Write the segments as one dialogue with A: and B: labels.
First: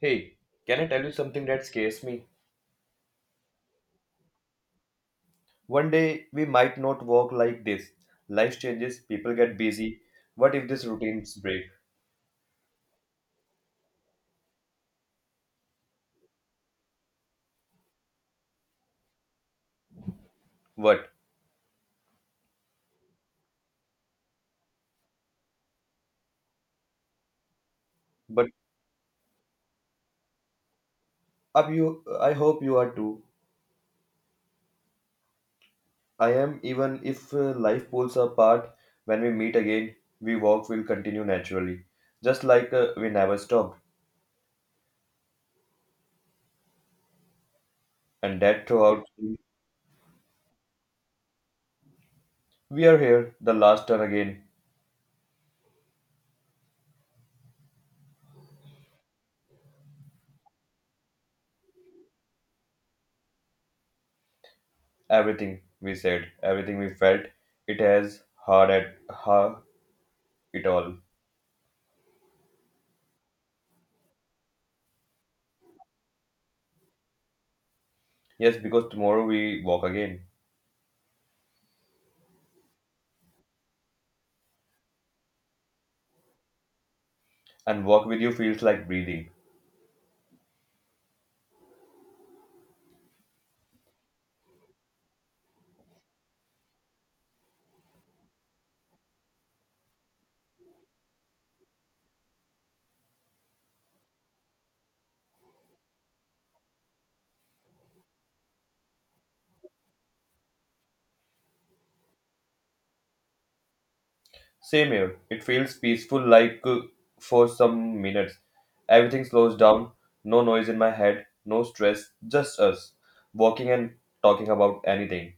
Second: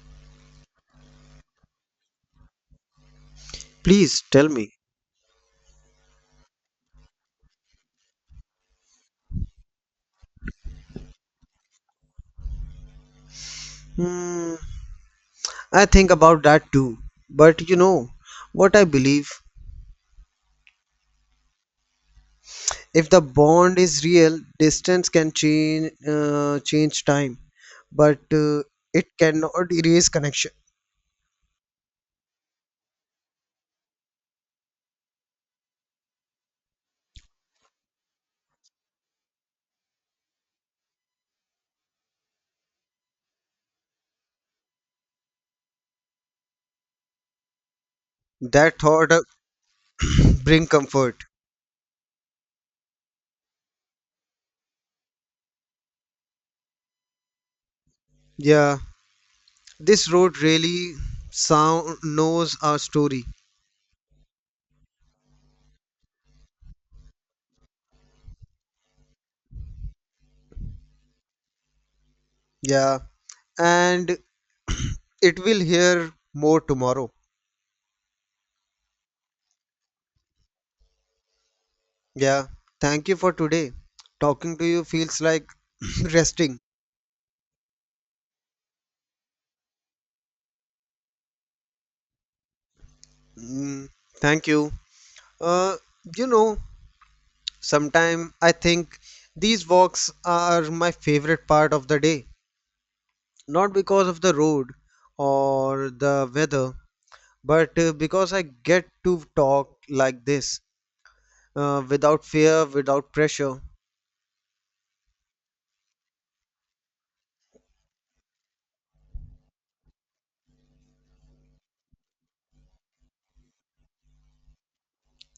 A: Hey, can I tell you something that scares me?
B: Please tell me.
A: One day we might not work like this. Life changes, people get busy. What if this routines break?
B: Hmm, I think about that too. But you know what I believe?
A: What?
B: If the bond is real, distance can change change time, but
A: But
B: it cannot erase connection.
A: up you I hope you are too. I am even if life pulls apart when we meet again, we walk will continue naturally. Just like we never stopped. And that
B: That
A: throughout
B: thought bring comfort.
A: we are here the last turn again.
B: Yeah, this road really sound knows our story.
A: Everything we said, everything we felt, it has hard at ha it all.
B: Yeah, and it will hear more tomorrow.
A: Yes, because tomorrow we walk again,
B: Yeah, thank you for today. Talking to you feels like resting.
A: and walk with you feels like breathing.
B: Mm, thank you. Uh, you know, sometime I think these walks are my favorite part of the day. Not because of the road or the weather, but because I get to talk like this without fear, without pressure.
A: Same here, it feels peaceful like for some minutes. Everything slows down, no noise in my head, no stress, just us walking and talking about anything.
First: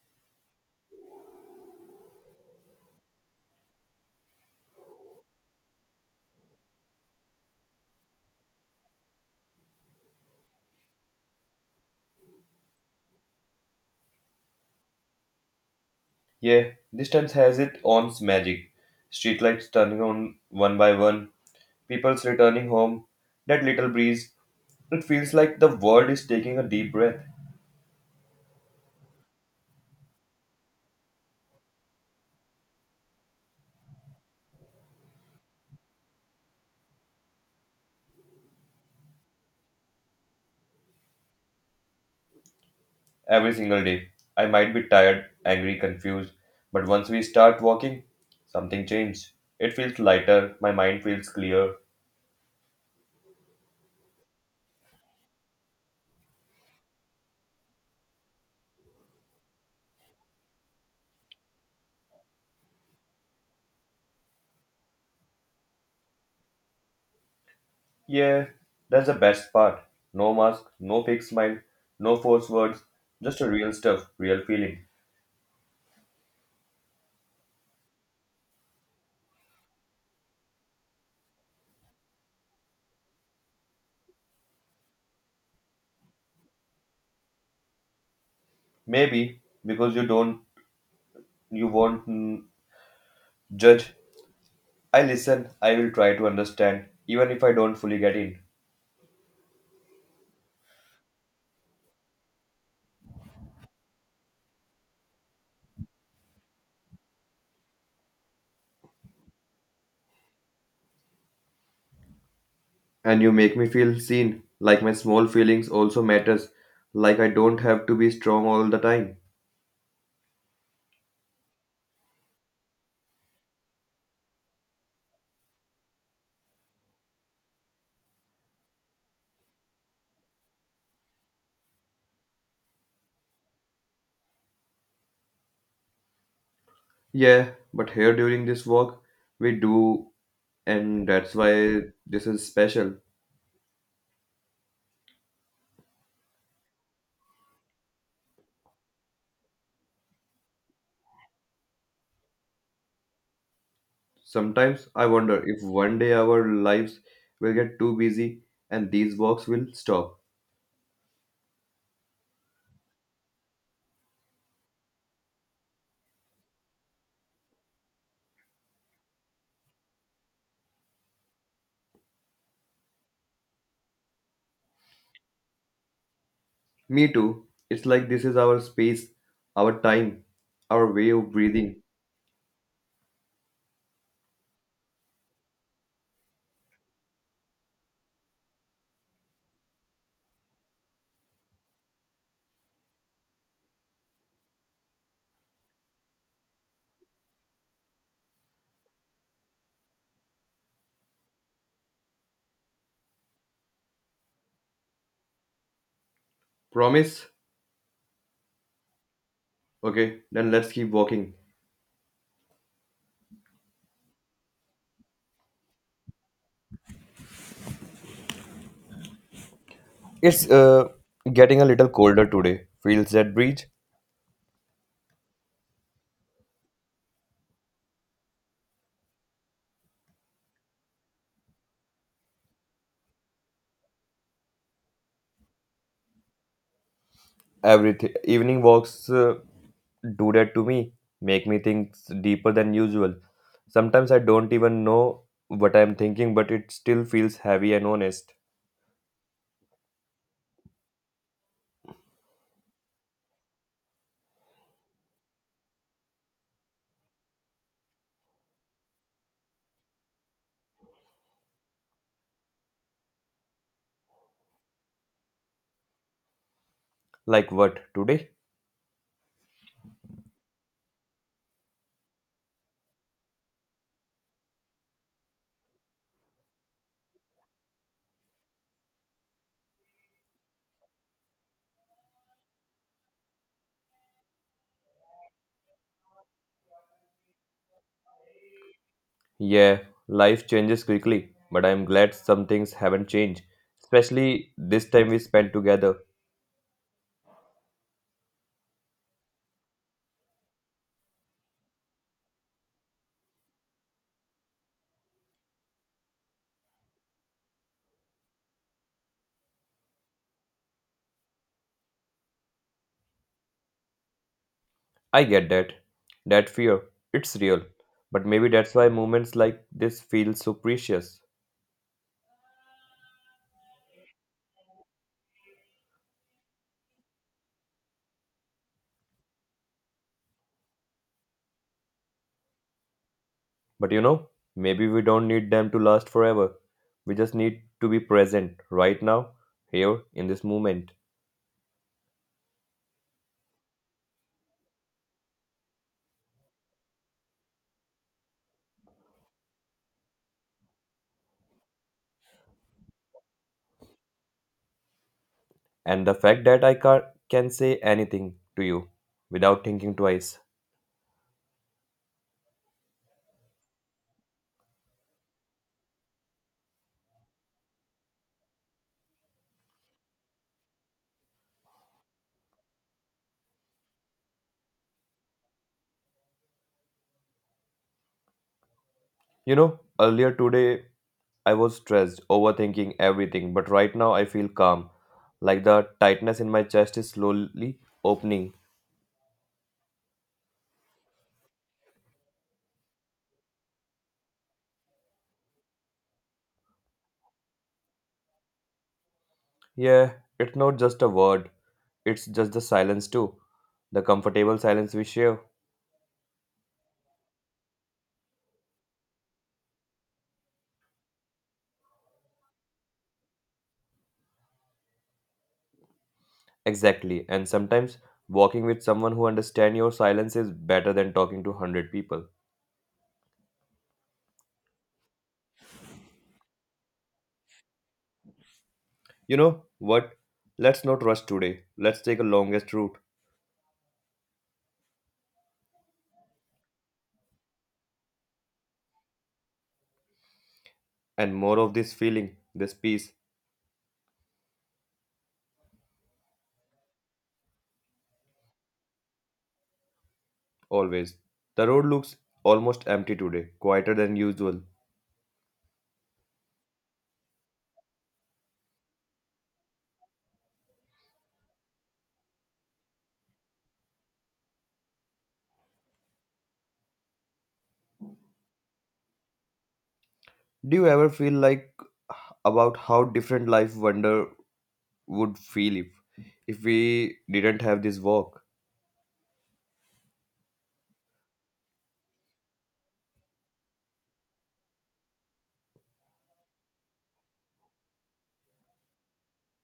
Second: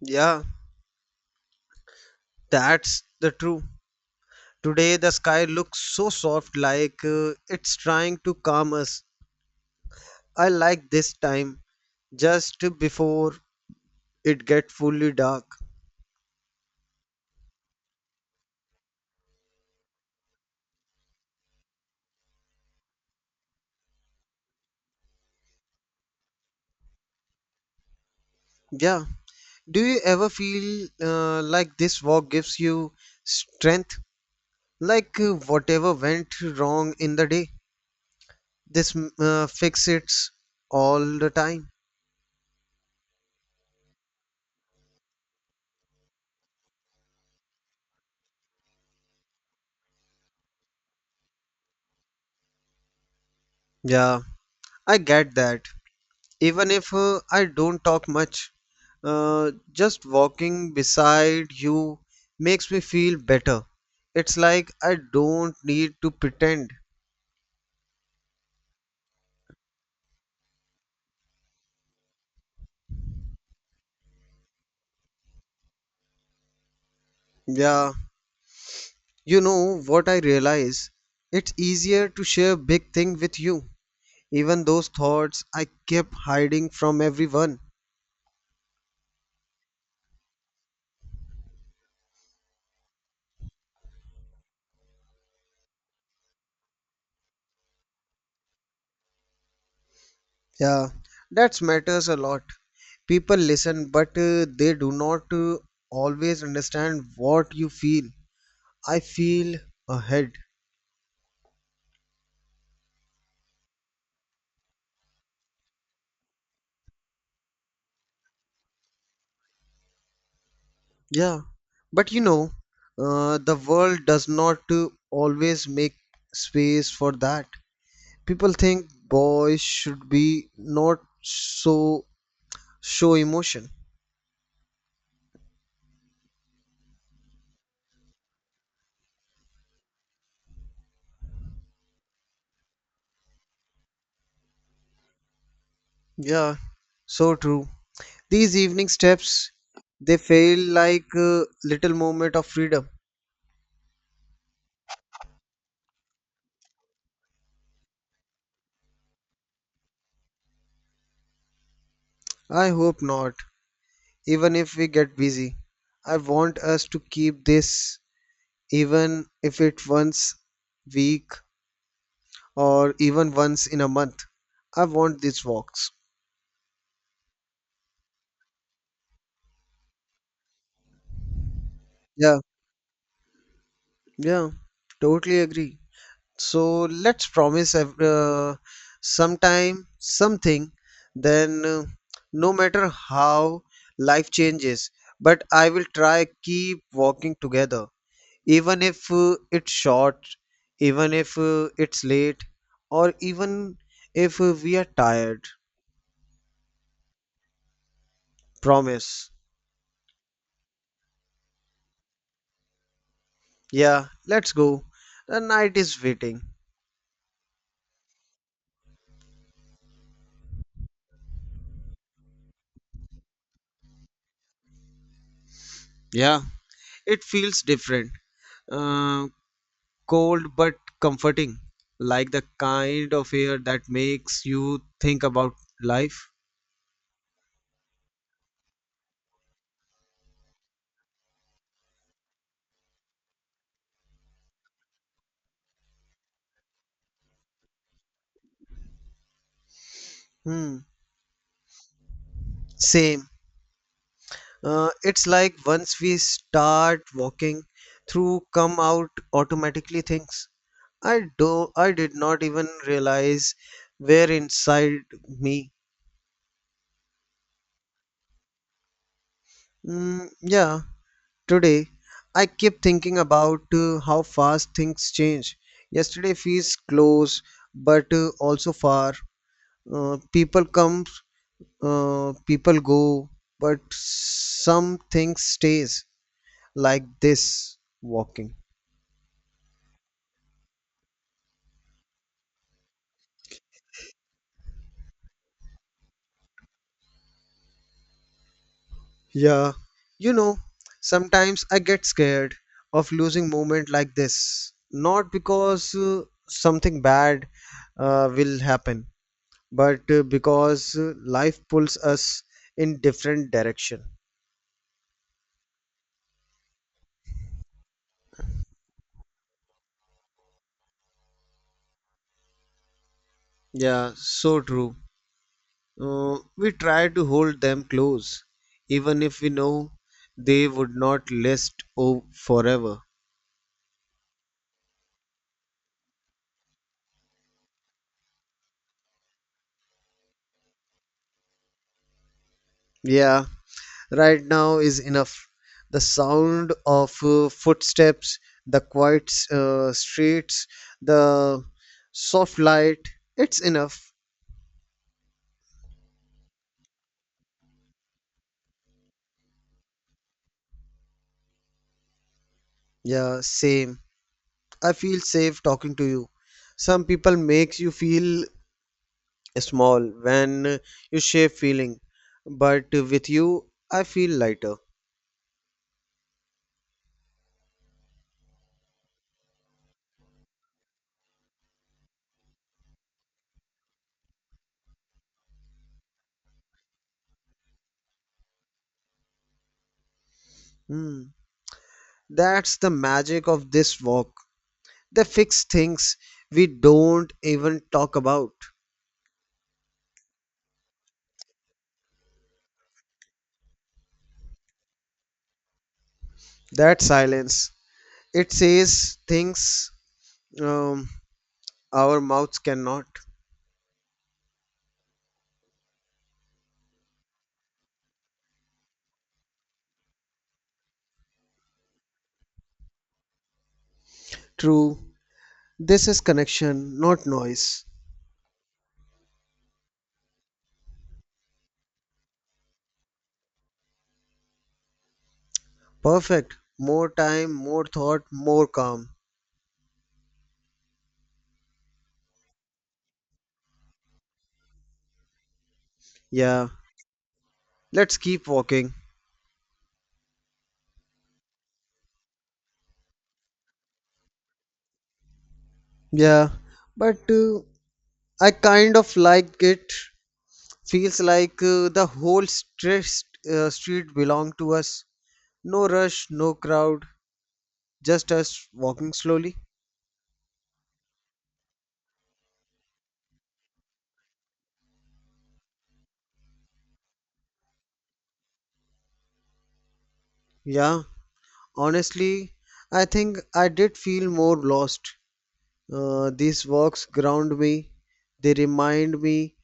B: Yeah, that's the truth. Today the sky looks so soft, like it's trying to calm us. I like this time, just before it gets fully dark.
A: Yeah, this time has its own magic. Streetlights turning on one by one, people's returning home, that little breeze. It feels like the world is taking a deep breath.
B: Yeah. Do you ever feel like this walk gives you strength? Like whatever went wrong in the day, this fix it all the time.
A: Every single day. I might be tired, angry, confused, but once we start walking, something changes. It feels lighter, my mind feels clear.
B: Yeah, I get that. Even if I don't talk much, just walking beside you makes me feel better. It's like I don't need to pretend.
A: Yeah, that's the best part. No mask, no fake smile, no forced words, just a real stuff, real feeling.
B: Yeah, you know what I realize? It's easier to share big thing with you. Even those thoughts I kept hiding from everyone.
A: Maybe because you don't, you won't judge. I listen, I will try to understand, even if I don't fully get in.
B: Yeah, that matters a lot. People listen, but they do not always understand what you feel. I feel ahead.
A: And you make me feel seen, like my small feelings also matters, like I don't have to be strong all the time.
B: Yeah, but the world does not always make space for that. People think boys should be not so show emotion.
A: Yeah, but here during this walk, we do, and that's why this is special.
B: Yeah, so true. These evening steps, they feel like a little moment of freedom.
A: Sometimes I wonder if one day our lives will get too busy and these walks will stop.
B: I hope not, even if we get busy. I want us to keep this even if it once week or even once in a month. I want these walks.
A: Me too. It's like this is our space, our time, our way of breathing.
B: Yeah, yeah, totally agree. So let's sometime something, then no matter how life changes, but I will try keep walking together, even if it's short, even if it's late, or even if we are tired.
A: Promise?
B: Promise.
A: Okay, then let's keep walking.
B: Yeah, let's go. The night is waiting.
A: It's getting a little colder today. Feels that breeze.
B: Yeah, it feels different. Uh, Cold but comforting, like the kind of air that makes you think about life.
A: Every evening walks do that to me, make me think deeper than usual. Sometimes I don't even know what I'm thinking, but it still feels heavy and honest.
B: Hmm. Same. It's like once we start walking through, come out automatically things. I do. I did not even realize were inside me.
A: Like what, today?
B: Mm, yeah. Today, I keep thinking about how fast things change. Yesterday feels close, but also far. People come, people go, but some things stays like this walking.
A: Yeah, life changes quickly, but I'm glad some things haven't changed, especially this time we spent together.
B: Yeah, you know, sometimes I get scared of losing moment like this. Not because something bad will happen, but because life pulls us in different direction.
A: I get that. That fear, it's real. But maybe that's why moments like this feel so precious.
B: Yeah, so true. We try to hold them close, even if we know they would not forever.
A: But maybe we don't need them to last forever. We just need to be present right now, here in this moment.
B: Yeah, right now is enough. The sound of footsteps, the quiet streets, the soft light, it's enough.
A: And the fact that I can say anything to you without thinking twice.
B: Yeah, same. I feel safe talking to you. Some people makes you feel small when you share feeling, but with you, I feel lighter.
A: You know, Earlier today I was stressed, overthinking everything, but right now I feel calm. Like the tightness in my chest is slowly opening.
B: Hmm. That's the magic of this work. They fix things we don't even talk about.
A: Yeah, it's not just a word, it's just the silence too. The comfortable silence we share.
B: That silence. It says things um, our mouths cannot.
A: Exactly. And sometimes walking with someone who understands your silence is better than talking to 100 people.
B: True. This is connection, not noise.
A: You know what? Let's not rush today. Let's take a longest route
B: Perfect. More time, more thought, more calm.
A: and more of this feeling, this peace,
B: Yeah. Let's keep walking.
A: always. The road looks almost empty today, quieter than usual.
B: Yeah. But I kind of like it. Feels like the whole stress, street belonged to us. No rush, no crowd, just us walking slowly.
A: Do you ever feel like about how different life wonder would feel if we didn't have this walk?
B: Yeah, honestly, I think I did feel more lost. These walks ground me, they remind me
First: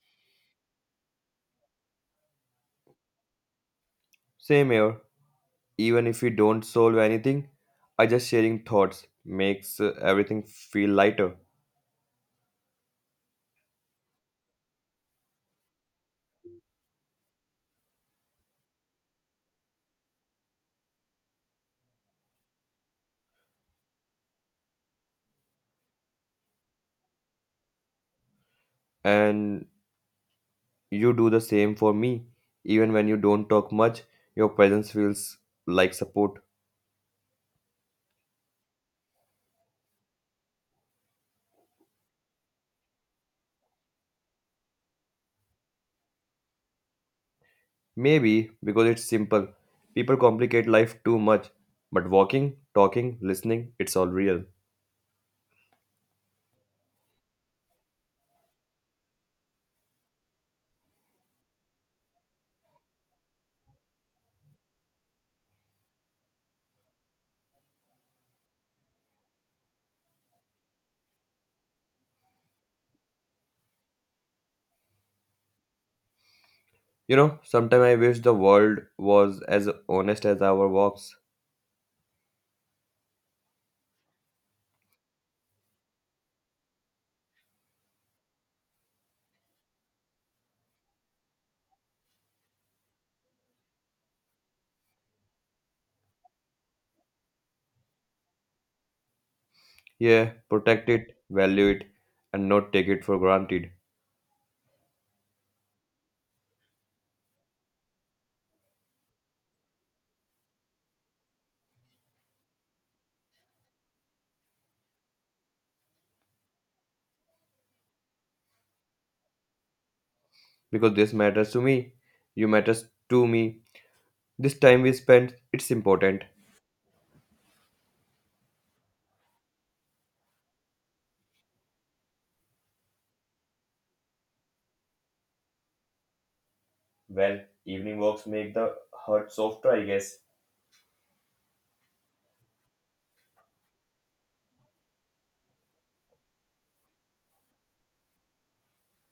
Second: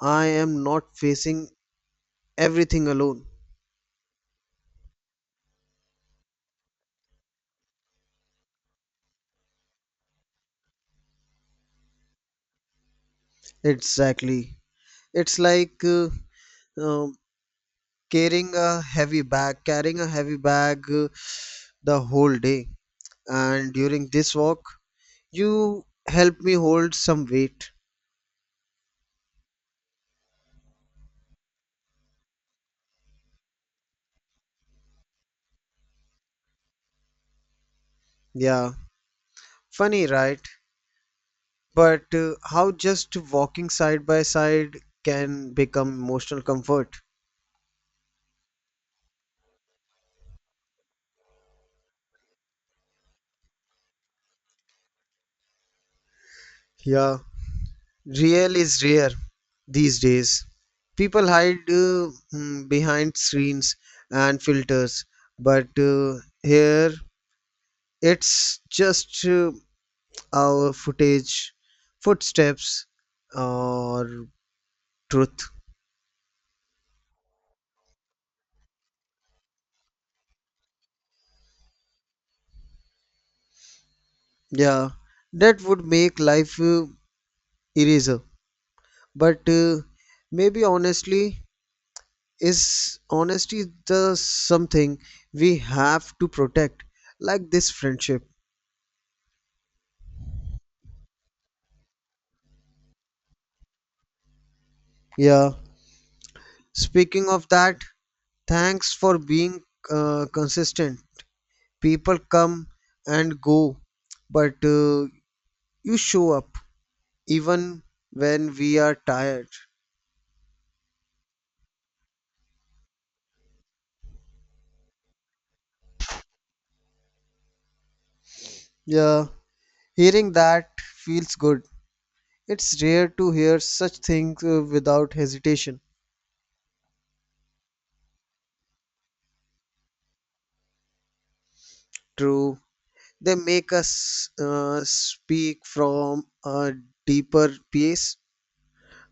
B: I am not facing everything alone.
A: Same here. Even if we don't solve anything, I just sharing thoughts makes everything feel lighter.
B: Exactly. It's like um, carrying a heavy bag, carrying a heavy bag the whole day. And during this walk, you helped me hold some weight.
A: And you do the same for me. Even when you don't talk much, your presence feels like support.
B: Yeah, funny, right? But how just walking side by side can become emotional comfort?
A: Maybe because it's simple. People complicate life too much. But walking, talking, listening, it's all real.
B: Yeah, real is rare these days. People hide behind screens and filters, but here it's just our footsteps, or truth.
A: Sometimes I wish the world was as honest as our walks.
B: Yeah, that would make life eraser. But maybe honestly, is honesty the something we have to protect like this friendship.
A: Yeah, protect it, value it, and not take it for granted.
B: Yeah, speaking of that, thanks for being consistent. People come and go, but you show up even when we are tired.
A: Because this matters to me. You matters to me. This time we spent, it's important.
B: Yeah, hearing that feels good. It's rare to hear such things without hesitation.
A: Well, evening walks make the heart softer, I guess.
B: True. They make us speak from a deeper place,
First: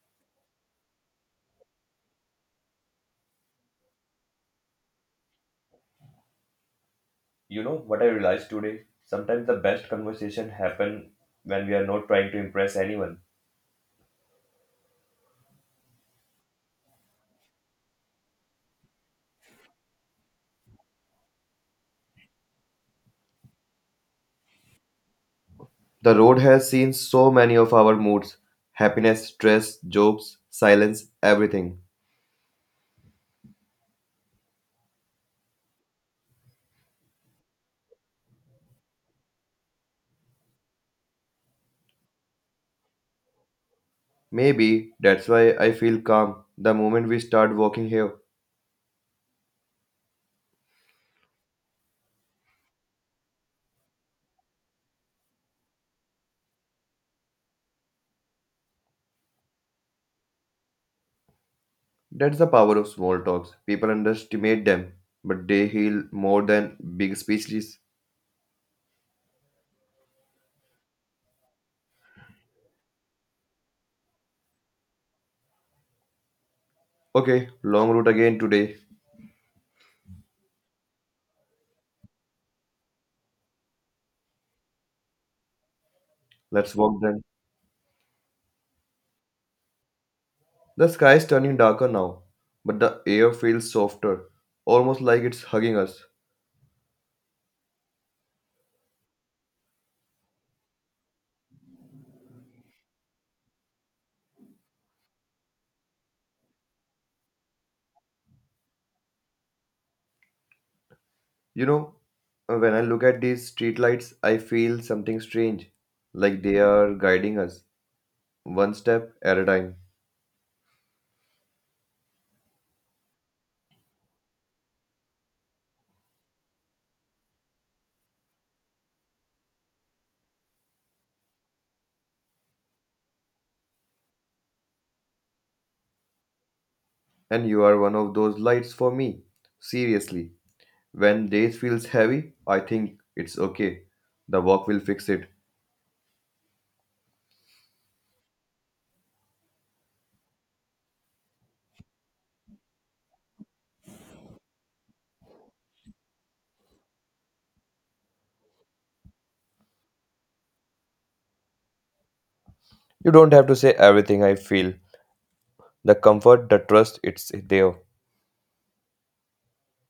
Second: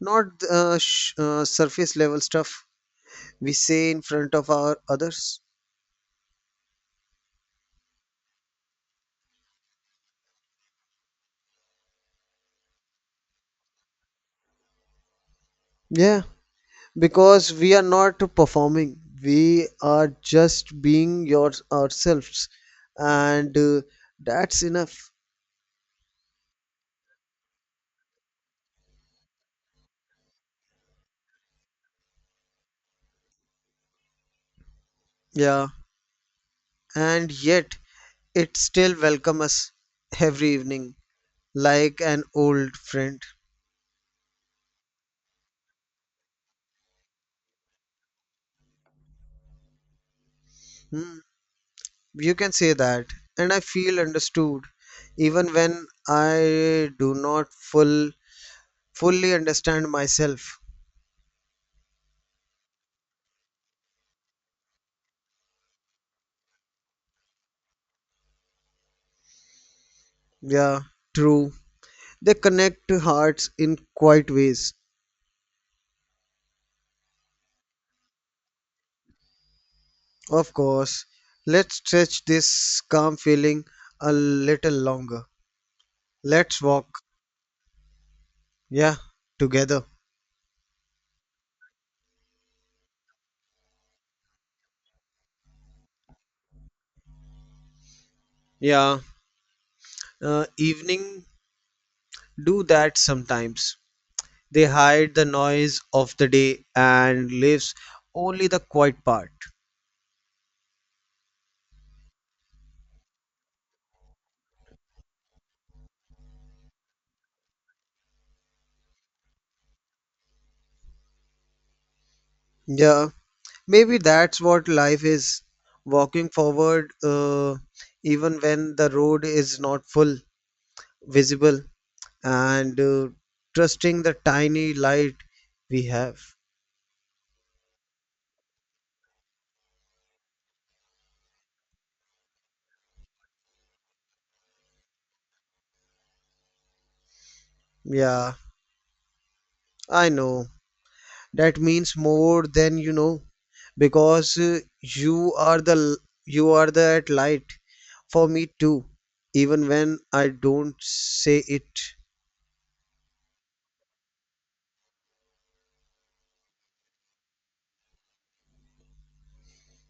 B: not surface level stuff we say in front of our others.
A: You know what I realized today? Sometimes the best conversation happen when we are not trying to impress anyone.
B: Yeah, because we are not performing. We are just being your ourselves, and that's enough.
A: The road has seen so many of our moods happiness, stress, jobs, silence, everything.
B: Yeah, and yet it still welcomes us every evening like an old friend.
A: Maybe that's why I feel calm the moment we start walking here.
B: Hmm. You can say that, and I feel understood even when I do not fully understand myself.
A: That's the power of small talks. People underestimate them, but they heal more than big speeches.
B: Yeah, true. They connect hearts in quiet ways.
A: Okay, long route again today.
B: Of course, let's stretch this calm feeling a little longer. Let's
A: Let's walk
B: walk,
A: then.
B: yeah, together.
A: The sky is turning darker now, but the air feels softer, almost like it's hugging us.
B: Yeah, evening do that sometimes. They hide the noise of the day and leaves only the quiet part.
A: You know, when I look at these streetlights, I feel something strange, like they are guiding us one step at a time.
B: Yeah, maybe that's what life is walking forward, even when the road is not full visible, and trusting the tiny light we have.
A: And you are one of those lights for me. Seriously, when days feels heavy, I think it's okay. The walk will fix it.
B: Yeah, I know. That means more than you know because you are that light for me too, even when I don't say it.
A: You don't have to say everything I feel. The comfort, the trust, it's there.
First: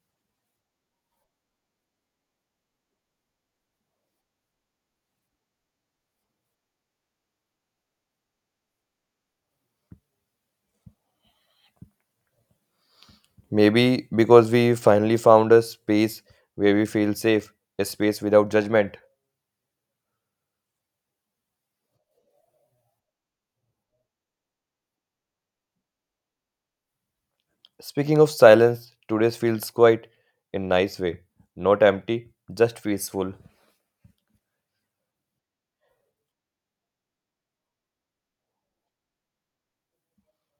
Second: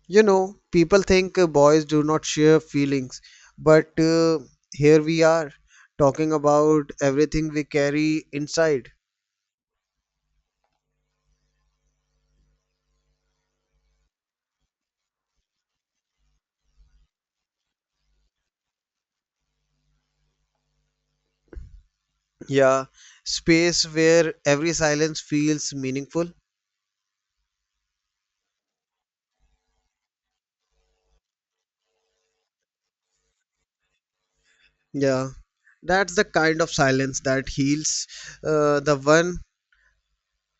B: You know, people think boys do not share feelings, but here we are talking about everything we carry inside.
A: Maybe because we finally found a space where we feel safe, a space without judgment.
B: Yeah, space where every silence feels meaningful.
A: Speaking of silence, today's feels quite in nice way. Not empty, just peaceful.
B: Yeah, that's the kind of silence that heals, the one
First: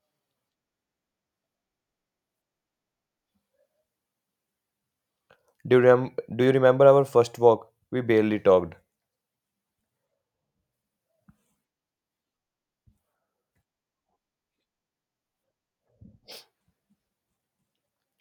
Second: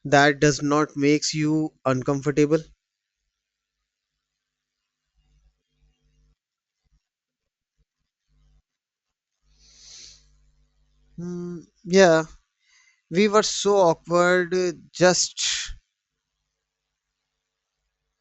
B: that does not makes you uncomfortable.
A: Do you remember our first walk? We barely talked.
B: Hmm, yeah, we were so awkward just